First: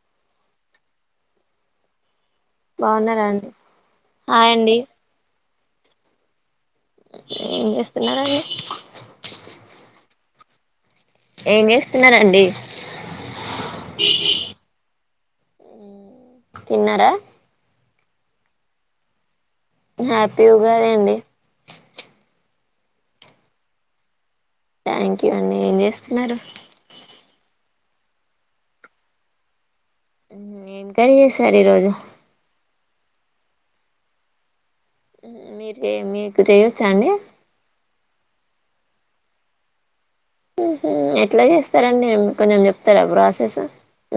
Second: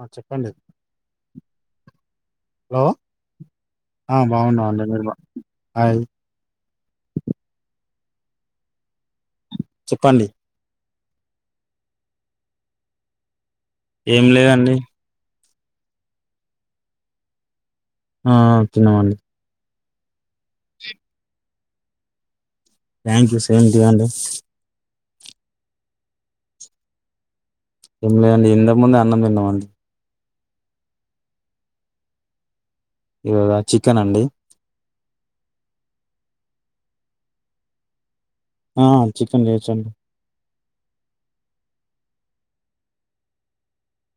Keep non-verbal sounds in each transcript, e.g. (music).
ఆ చెప్పండి హలో బాగున్నారా అండి ఆ హాయ్ అండి బాగున్నామండి మీరుా బా హాయ్ ఏం చేస్తున్నారా అడి చెప్పండి ఏం చేస్తున్నండి ఏం లేదండి తిన్నరా ఆ తిన్నమండి హ్యాపీ ఉగాదండి thank you same to you అండి థ్యాంక్ యూ అండి ఏం చేస్తున్నరు ఏం లేదండి ఇంతక ముందే అన్నం తిన్నమం హ్మ్మ్ ఏం కర్రీ చేసారీరోజు ఇవాళ చికెన్ అండి మీరు మీకు చేయొచ్చ అండి ఆ చికెన్ చేసన్ ఎట్లా చేస్తారంండి కొంచెం చెప్తారా బ ఆసెస్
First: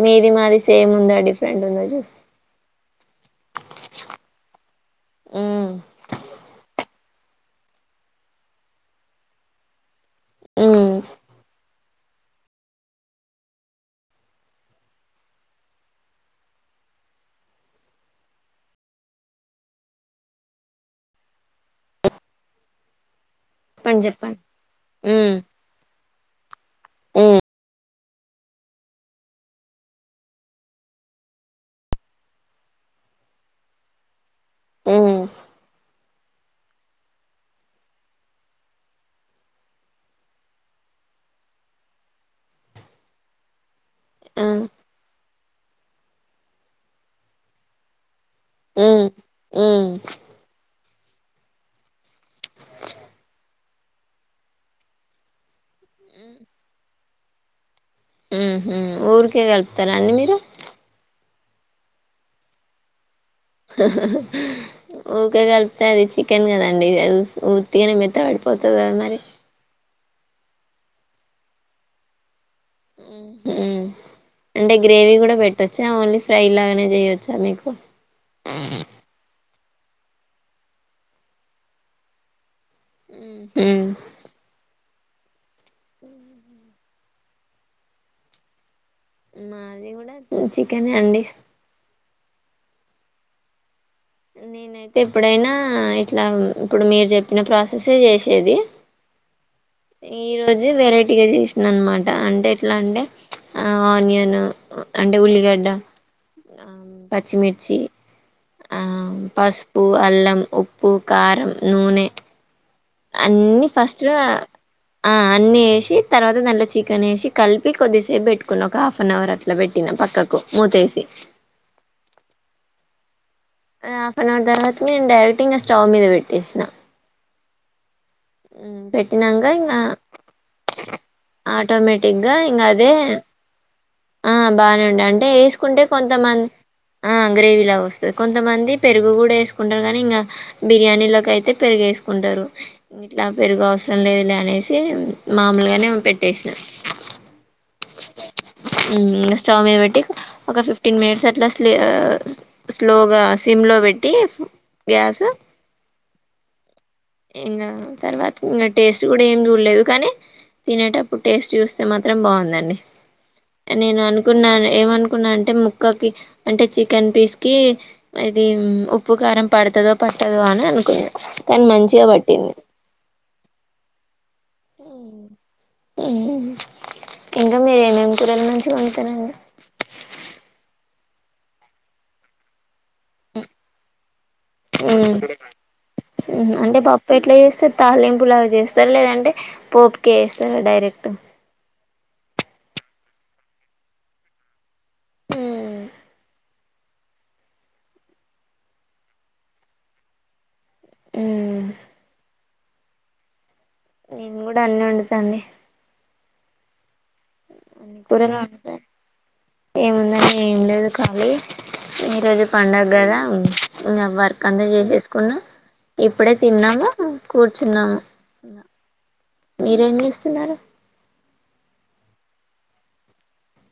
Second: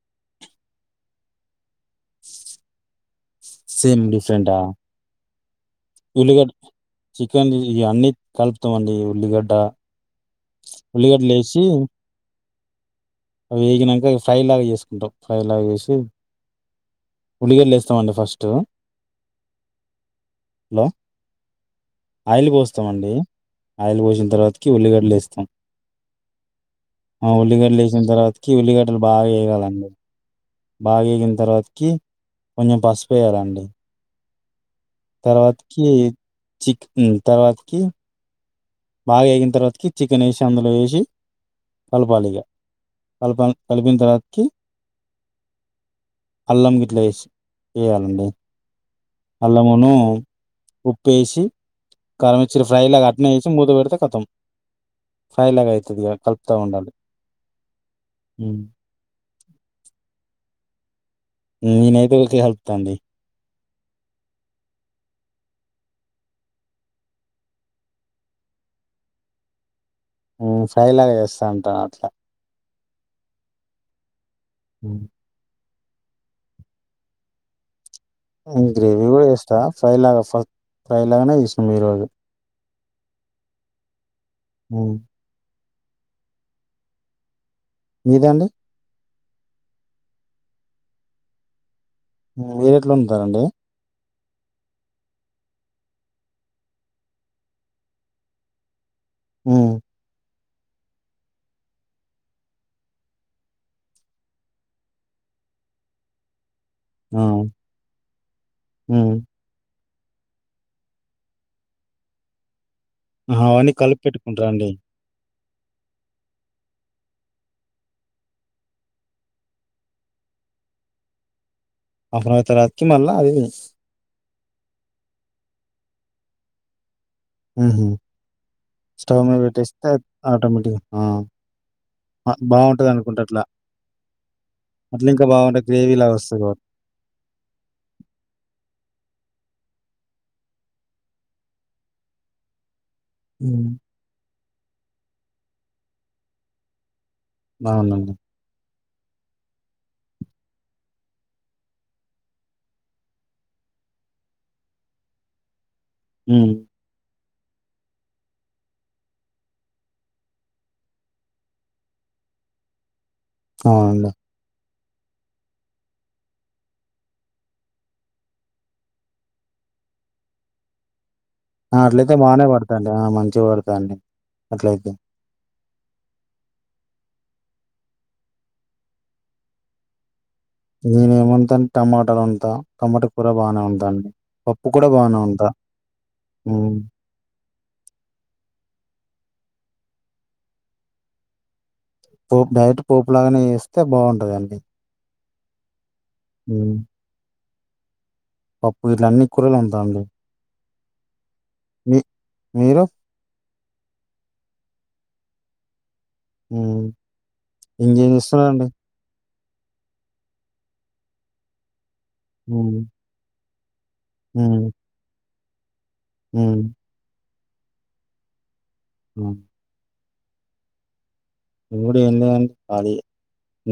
మీది మాది సేమ్ ఉందా డిఫరెంట్ ఉందా చూస్తే సేమ్ డిఫరెంటా ఉల్లిగడ్డ చికెన్ ఇ అన్నీ కలుపుతామండి. ఉల్లిగడ్డ ఉల్లిగడ్డలేసి ఈ అవి వేగినక ఫ్రై లాగా చేసుకుంటాం. ఫ్రై లాగా చేేసి ఉల్లిగడ్లేస్తామండి ఫస్ట్ హలో ఆయిల్ పోస్తామండి ఆయిల్ చెప్పండి బోసిన చెప్పండి తర్వాతకి మ్మ్ ఉల్లిగడ్లెస్తాం. ఆ ఉల్లిగడ్లెసిన తర్వాతకి, ఉల్లిగడ్డలు బాగా వేగాలండి. బాగేగిన తర్వాతకి కొంచెం పసుపెయ్యాలండి. మ్మ్ మ్మ్ తర్వాతకి చిక్ తర్వాతకి బాగేగిన తర్వాతకి చికెనేసి అందులో వేసి కలపాలిగ. కలపా కలిపిన ఆ తర్వాతకి అల్లంగిట్ల వేసి వేయండి. మ్మ్ అల్లమును, మ్మ్ ఉప్పేసి కరమిచ్చిన ఫ్రై లాగా అట్నీవేసి మూత పెడి కతం ఫై లాగా అయితది ఇగ కలుపుతా ఉండాలి ఉమ్. ఉహు ఊరికే కలుపుతారా అండి మీరు నేనైతే ఊకె కలుపుత అండి మీరు ఊకే కలిపితే అది చికెన్ కదండి ఉత్తిగానే మెత్త పడిపోతుంది కదా మరి ఉ ఫ్రై లాగా చేస్తా ఉంటా అట్లా ఉహు అంటే ఉమ్. గ్రేవీ కూడా పెట్టొచ్చా ఓన్లీ ఫ్రై లాగానే చేయొచ్చా మీకు గ్రేవీ కూడా చేస్తా ఫ్రై లాగా ఫస్ట్ ఫ్రై లాగానే చేసాం ఈ రోజు ఉహు ఉ (inaudible) నువ్వు అండి మాది కూడా చికెన్ ఏ అండి మీరు ఎట్లా వండుతారండి నేనైతే ఎప్పుడైనా ఇట్లా ఇప్పుడు మీరు చెప్పిన ప్రాసెసే చేసేది (inaudible) హ్మ్. ఈ రోజు వెరైటీగా చేసినా అనమాట అంటే ఎట్లా అంటే ఆనియన్ అంటే ఉలిగడ్డ ఆమ్ ఆ! పచ్చిమిర్చి హ్మ్. ఆమ్ పసుపు, అల్లం, ఉప్పు కారం, నూనె ఆహా! అన్ని అవన్నీ ఫస్ట్ కలిపి లో పెట్టుకుంటారా అండి? ఆ అన్ని ఏసి తర్వాత దాంట్లో చి చికెన్ కలిపి కొద్దిసేపు పెట్టుకున్న ఒక హాఫ్ అన్ అవర్ అట్లా పెట్టిన పక్కకు మూతేసి హాఫ్ ఆన్ అవర్ తర్వాతకి మల్ల ఆది హాఫ్ అన్ అవర్ తర్వాత నేను డైరెక్ట్ ఇంకా స్టవ్ మీద పెట్టేస్న ఉహు స్టోవ్ మీద ఇంకా పెట్టేస్తే ఆటోమేటిక్ ఆ ఆటోమేటిక్గా ఇంకా బాగుంటది అదే అనుకుంట అట్లా ఆ బానే ఉండా అట్లా ఇంకా అంటే బావుంటది. ఎసుకుంటే గ్రేవీలాగా వస్తది కొంతమంది కాబట్టి. ఆ గ్రేవీ లా వస్తది కొంతమంది పెరుగు కూడా కుంటారు కానీ ఇంకా బిర్యానీ లోకైతే పెరుగు వేసుకుంటరు ఇట్లా పెరుగు హ్మ్. అవసరం లేదు లే అనేసి మామలుగానే పెట్టేసినా బావుంది అండి ఊ స్టవ్ మీద పెట్టి ఒక ఫిఫ్టీన్ మినిట్స్ అట్లా స్ స్లోగా సిమ్ లో పెట్టీ గ్యాస్ ఉ ఇంకా తర్వాత ఇంకా టేస్ట్ కూడా ఏం చూడలేదు కానీ తినేటప్పుడు టేస్ట్ చూస్తే మాత్రం బాగుందండి నేను అవునండి. అనుకున్నాను ఏమనుకున్నా అంటే ముక్కకి అంటే చికెన్ పీస్ కి ఇది ఉప్పు కారం పడు పడతదో పట్టదో అని అనుకున్న ఆ అట్లయితే బానే పడతాలే ఆ మంచిగా పడతాలె అట్లయితే ఇంకా మీరు ఏమేమి కూరలు మంచిగా వండుతరండి నేనే ఏం వండుత టమాటాలు వండుతా టమాటా కూర బాగానే వండుతా పప్పు కూడా బానే వండుతా హ్మ్. అంటే పప్పు ఎట్లా చేస్తారు తాలింపు లాగా చేస్తార లేదంటే పోప్ కేస్తారు డైరెక్ట్ పోపు డైరెక్ట్ పోపు లాగానే చేస్తే బాగుంటదండి హు ఊ పప్పు గిట్ల అన్ని కూరలు వండుతా అండి మీ మీరు నేను కూడా అన్ని వండుతా అండి ఉ ఇంకేం చేస్తున్నారండి ఏముంధండి ఏం లేదు ఖాలీ ఈరోజు హ్మ్. పండుగ కదా ఇంకా వర్క్ అంత హ్మ్. చేసుకున్నా ఇప్పుడే హ్మ్. తిన్నాము కూర్చున్నాము హ్మ్. మీరేమీ తిన్నాను మేము కూడా ఏం లేదండి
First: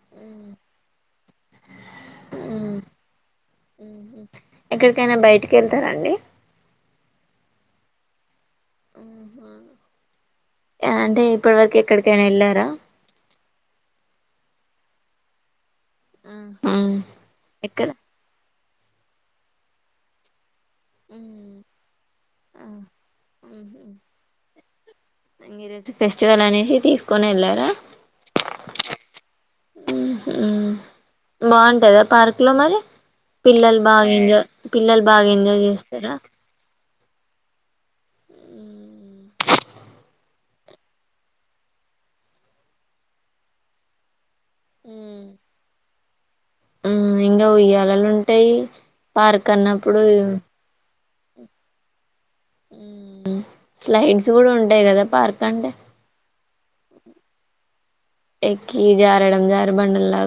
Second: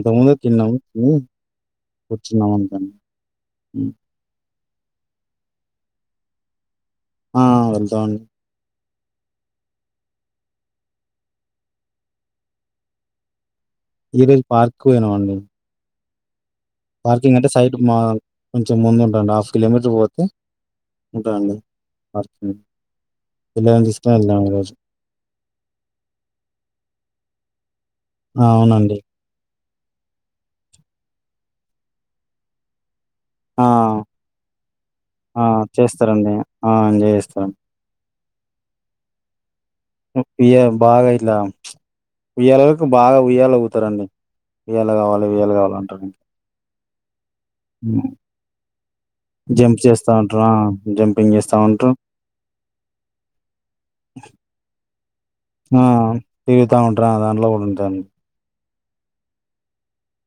తిన్నాను ఖాళీగానే వచ్చినవనుంగా ఎక్కడికైనా బయటికి వెళ్తారాండి ఆ వెళ్తాండి ఆహా అంటే ఇప్పటి వరకు ఎక్కడికైనా వెళ్ళారా ఈరోజు పార్కుకు పోయినం ఆ పార్కింగ్ అంటే సైట్ మా కొంచెం ముందు ఉంటండి హాఫ్ కిలోమీటర్ పోతే ఉంటదండి ఉమ్ పార్కింగ్ ఉహు పిల్లలను తీసుకొని వెళ్దామండి ఈరోజు ఈరోజు ఫెస్టివల్ అనేసి తీసుకొని వెళ్లారా ఆ అవునండి ఆ హ బాగుంటాదా పార్క్ లో మరి ఆ! పిల్లలు బాగా ఎంజాయ్ పిల్లలు బాగా ఆ! ఎంజాయ్ చేస్తారా చేస్తారండి. ఆ ఎంజాయ్ చేస్తారు ఉమ్ ఉయ్య బాగా ఇట్లా ఉయ్యాలరకు బాగా ఉయ్యాల ఊగుతా రండి ఉయ్యాల కావాలి ఉయ్యాల కావాలి అంటారు ఇంకా ఆ ఇంకా ఉయ్యాలాలు ఉంటాయి పార్క్ జంప్ అన్నప్పుడు చేస్తా ఉంటారు. ఆ! జంపింగ్ చేస్తా ఉంటాం స్లైడ్స్ కూడా ఉంటాయి కదా పార్క్ అంటే టీవితా ఉంట అలో కూడాంటాను ఎకి జారడం జారు బండల్లా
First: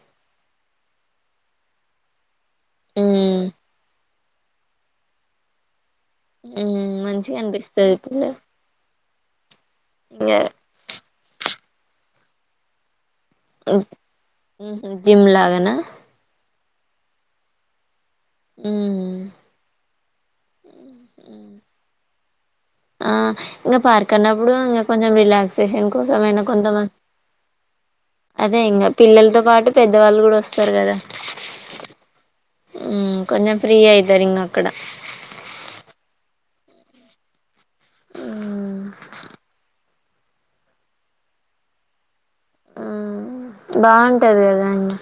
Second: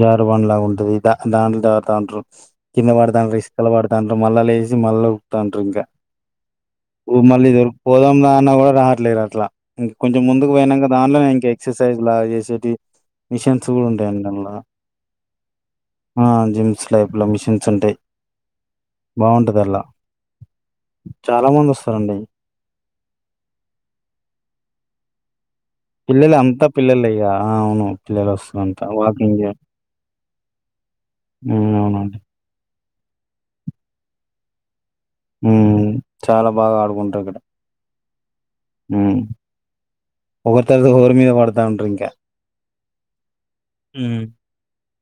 జారుబండ లాగా ఉంటది దా దాండ్లు దారు దాండ్రరు కిందవాడ దాంలు ఉమ్ ఇకల వాడ దాంలు మళ్ళ మళ్ళకుతంటారు ఇంకా ఉమ్ మంచిగా మళ్ళ అనిపిస్తది దొపోదాం పిల్ల అ లేరు అట్లా ఇంక కొంచెం ఇంకా ముందుకు పోయినాక దానిట్లోనే ఇంక ఎక్సర్సైజ్ లా చేసేవి మిషన్స్ కూడా ఉంటాయి అండలో జిమ్ లాగానా ఆ జిమ్స్ టైప్ లో మిషన్స్ ఉంటాయి ఉ హు బాగుంటది అలా చాలా మంది వస్తారండి ఆ ఇంకా పార్క్ అన్నప్పుడు ఇంకా కొంచెం రిలాక్స్ పిల్లలు కోసంయినా అంతా కొంతమంది పిల్లలే ఇగ ఆ అవును పిల్లలు అదే వస్తారంట ఇంకా పిల్లలతో పాటు పెద్దవాళ్ళు కూడా వస్తారు కదా అ అవునండి కొంచెం ఫ్రీ అయితారు ఇంగ్ అక్కడ ఉ చాలా బాగా ఆడుకుంటారు ఇక్కడ ఉమ్ ఉ ఒకరి తరత హోరు మీద పడతా ఉంటారు ఇంకా ఉ హ్మ్. బాగుంటది కదా అండి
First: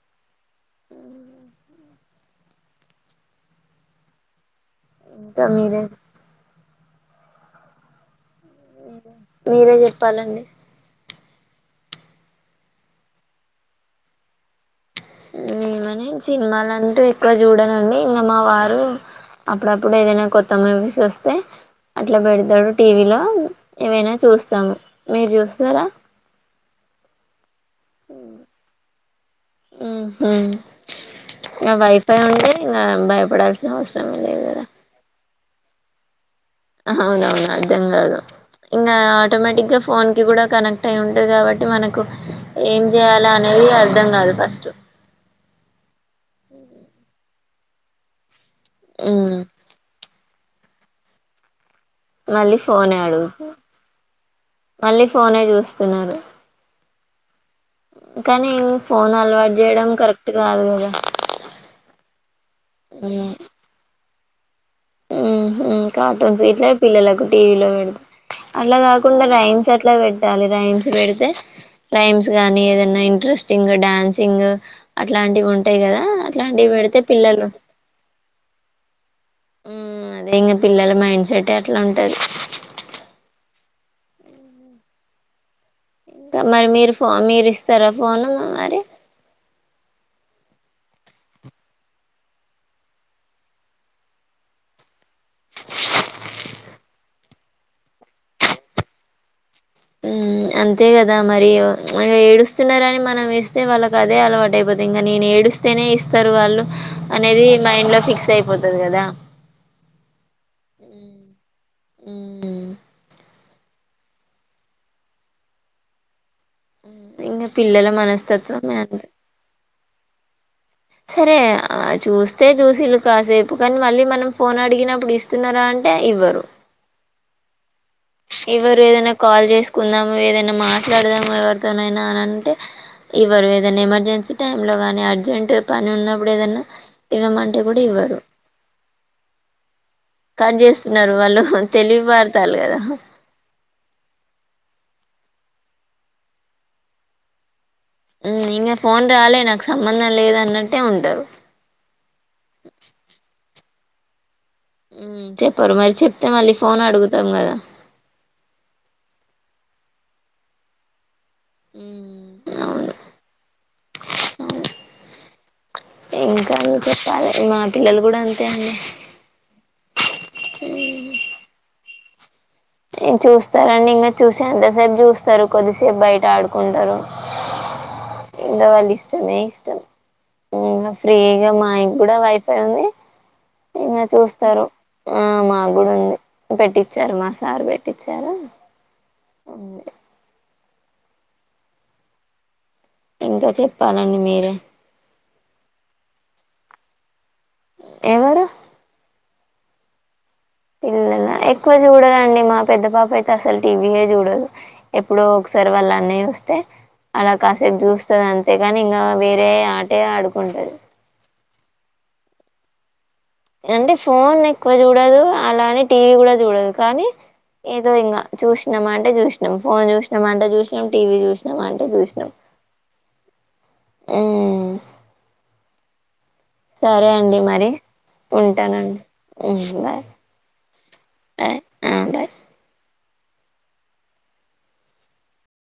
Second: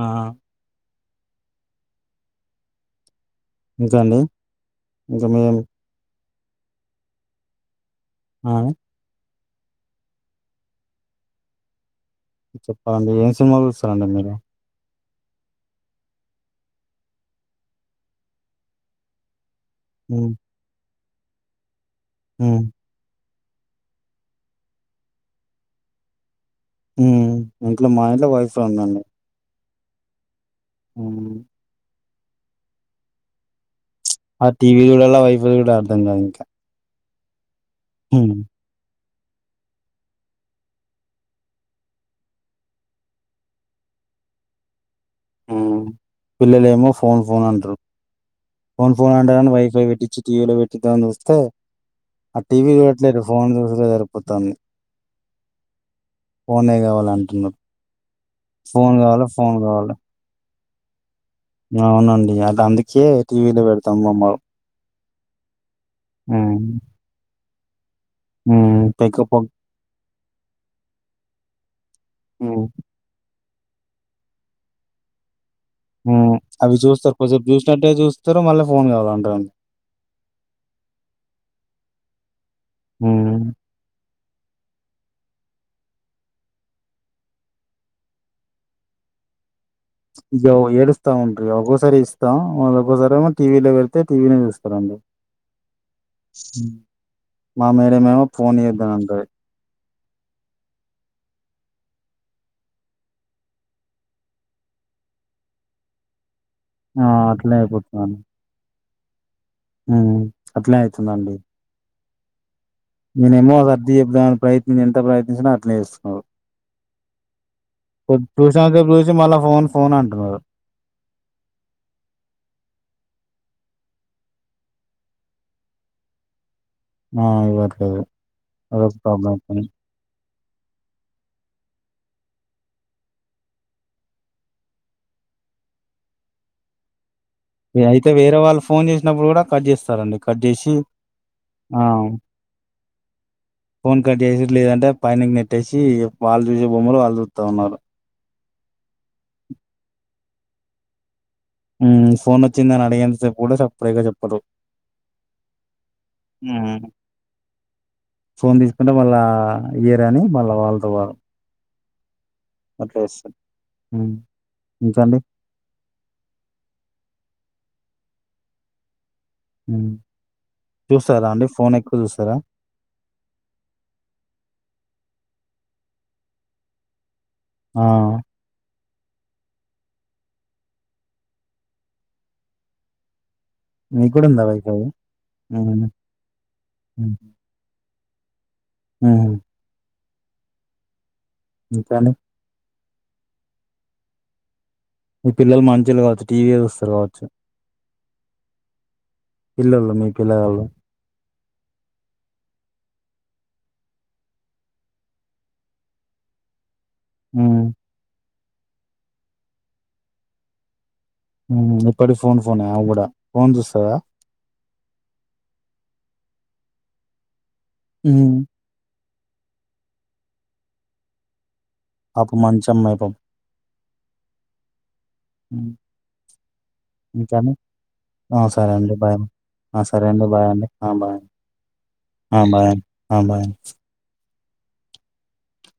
ఆ హు ఇంకా అండి ఇంకా అంతా మీరేం మీరే ఆ మీరే చెప్పాలండి చెప్పాలండి ఏం సినిమా చూస్తారండి మీరు ఏమని సినిమాలంటూ ఎక్కువ చూడనండి ఇంకా మా వారు అప్పుడప్పుడు ఏదైనా హ్మ్. కొత్త మూవీస్ వస్తే అట్లా హ్మ్. పెడతాడు టీవీలో ఏమైనా చూస్తాము మీరు చూస్తారా మ్మ్ ఇంట్లో మా ఇంట్లో వైఫై ఉందండి మ్మ్ హ్మ్. హ్హ్ వైఫై ఉంటే ఇంకా భయపడాల్సిన అవసరం లేదు ప్చ్ ఆ కదా టీవీ చూడాలా వైఫై చూడాలా అర్థం కాదు ఇంకా హా హ్ అవునవును అర్ధంకాదు హ్మ్. ఇం ఆటోమేటిక్ గా ఫోన్ కి కూడా కనెక్ట్ అయి ఉంటది కాబట్టి మనకు ఏం చేయాలా అనేది అర్థం కాదు ఫస్ట్ మ్మ్ పిల్లలేమో ఫోన్ ఫోన్ అంటారు ఫోన్ ఫోన్ ఉమ్ ఆంటారని వైఫై పెట్టించి టీవీలో పెట్టిద్దామని చూస్తే ఆ మళ్ళీ టీవీ ఫోనే చూడట్లేదు ఫోన్ అడుగుతుంది చూసుడే సరిపోతంది మళ్ళీ ఫోనే చూస్తున్నారు కావాలంటున్నారు. కానీ ఫోను ఫోన్ కావాలా, అలవాటు ఫోను చేయడం కావాలా. కరెక్ట్ కాదు కదా అవునండి అది అందుకే టీవీలో పెడతాం బొమ్మలు మ్మ్ హ్హ్ కార్టూన్స్ హ్మ్. ఇట్లా పిల్లలకు టీవీలో పెడతా అట్లా హ్మ్. కాకుండా పెంకపో రైమ్స్ అట్లా పెట్టాలి రైమ్స్ పెడితే రైమ్స్ హ్మ్. గానీ ఏదన్నా ఇంట్రెస్టింగ్ డాన్సింగ్ అట్లాంటివి ఉంటే మ్ అవి చూస్తారు కొద్దిసేపు చూసినట్టే చూస్తారు మళ్ళీ ఫోన్ కావాలంటరు అదే ఇంకా పిల్లల మైండ్ సెట్టే అట్లా ఉంటది హ్మ్. ఇంకా మరి మీరు ఫోను ఇస్తారా ఇగ ఏడుస్తా ఉంటడు ఒక్కోసారి ఇస్తాం ఒక్కోసారి టీవీ లో పెడితే టీవీని చూస్తారండి మా మేడమ్ మెమో ఫోన్ ఇయ్యద్దని అంటది మ్మ్ హ్ అంతే కదా మరి ప్చ్ ఏడుస్తున్నారని మనం ఇస్తే వాళ్ళకి అదే అలవాటు అయిపోతంది ఇంకా నేను ఏడు స్తనే ఇస్తారు వాళ్ళు ఆ! అనేది అట్లనే మైండ్ లో ఫిక్స్ అయిపోతది కదా మ్మ్ అట్లనే అవుతుందండి మ్మ్ హ్ నేనేమో అది సర్ది చెప్పుదామని ప్రయత్నించినా అట్నే చేస్తున్నాడు ఇంగ పిల్లల చూసే మనస్తత్వం అంత సేపు అంతే చూసి మళ్ళా ఫోన్ ఫోన్ అంటున్నడు సరే చూస్తే చూసిళ్ళు కాసేపు కానీ మళ్ళీ మనం ఫోన్ అడిగినప్పుడు ఇస్తున్నారా అంటే ఇవ్వరు ఆ ఇవ్వరు ఎవరు ఏదైనా కాల్ చేసుకుందాము ఏదైనా మాట్లాడదాము ఎవరితోనైనా అని అంటే ఇవ్వరు ఏదన్నా ఎమర్జెన్సీ టైం లో గాని అర్జెంట్ పని ఉన్నప్పుడు ఏదన్నా ఇవ్వమంటే కూడా ఇగ అయితే ఇవ్వరు వేరే వాళ్ళు ఫోన్ చేసినప్పుడు కూడా కట్ చేస్తారండి కట్ చేస్తున్నారు వాళ్ళు ఆ! తెలివిపడతాల్లు కదా ఫోన్ కట్ చేసుడు లేదంటే పైనకి నెట్టేసి వాళ్ళు చూసే బొమ్మలు వాళ్ళు చూస్తా ఉన్నారు ఇంకా ఫోన్ రాలే నాకు సంబంధం లేదు అన్నట్టే ఉంటారు మ్ ఫోన్ వచ్చిందని అడిగేంత సేపు కూడా సప్పుడేక చెప్పరు మ్మ్ చెప్పరు మరి చెప్తే మళ్ళీ ఉమ్, ఫోన్ అడుగుతాం కదా ఫోన్ తీసుకుంటే మళ్ళా ఇయ్యరని మళ్ళా వాళ్ళతో వాళ్ మ్మ్ హ్ అట్లే చేస్తారు ఇంకా అండి ఇంకా చెప్పాలి మా పిల్లలు కూడా అంతే అండి చూస్తారా అండి ఫోన్ ఎక్కువ చూస్తారా చూస్తారండి ఇంకా చూసి అంత సేపు చూస్తారు కొద్దిసేపు బయట ఆడుకుంటారు ఆ, ఉండవండి ఇష్టమే ఇష్టం ఫ్రీగా మాకు కూడా వైఫై ఉంది ఇంకా మీకు కూడా ఉందా చూస్తారు వైఫై ఆ మాకు కూడా ఉంది పెట్టించారు మా సార్ పె ట్టించారు ఆ ఇకాను ఇంకా చెప్పాలండి మీరే ఈ పిల్లలు మంచిలు కావచ్చు టీవీ చూస్తారు కావచ్చు ఎవరు పిల్లళు మీ పిల్లవాళ్ళు పిల్లల ఎక్కువ చూడరుండి మా పెద్ద పాప అయితే అసలు టీవీయే చూడదు ఎప్పుడో ఒకసారి వాళ్ళు అన్నయ్య వస్తే అలా ఉమ్, కాసేపు చూస్తుది అంతేగాని ఇంకా వేరే ఆటే ఆడుకుంటది ఇప్పటి ఫోన్ ఫోన్ అ కూడా ఫోన్ అంటే చూస్తదా ఫోన్ ఎక్కువ చూడదు అలానే టీవీ కూడా చూడదు కానీ ఏదో ఇంకా చూసినం అంటే చూసినాం ఫోన్ చూసినాం అంటే చూసినాం టీవీ చూసినాం అంటే చూసినాం అపు మంచం మైపం ఉమ్ సరే అండి ఇంకాండి మరి సరే అండి ఉంటానండి బాయ ఉమ్ బాయ్ సరే అండి బాగాండి బాగుడి బాయ్ ఆ బాయ్ బాగాడి ఆ బాయ్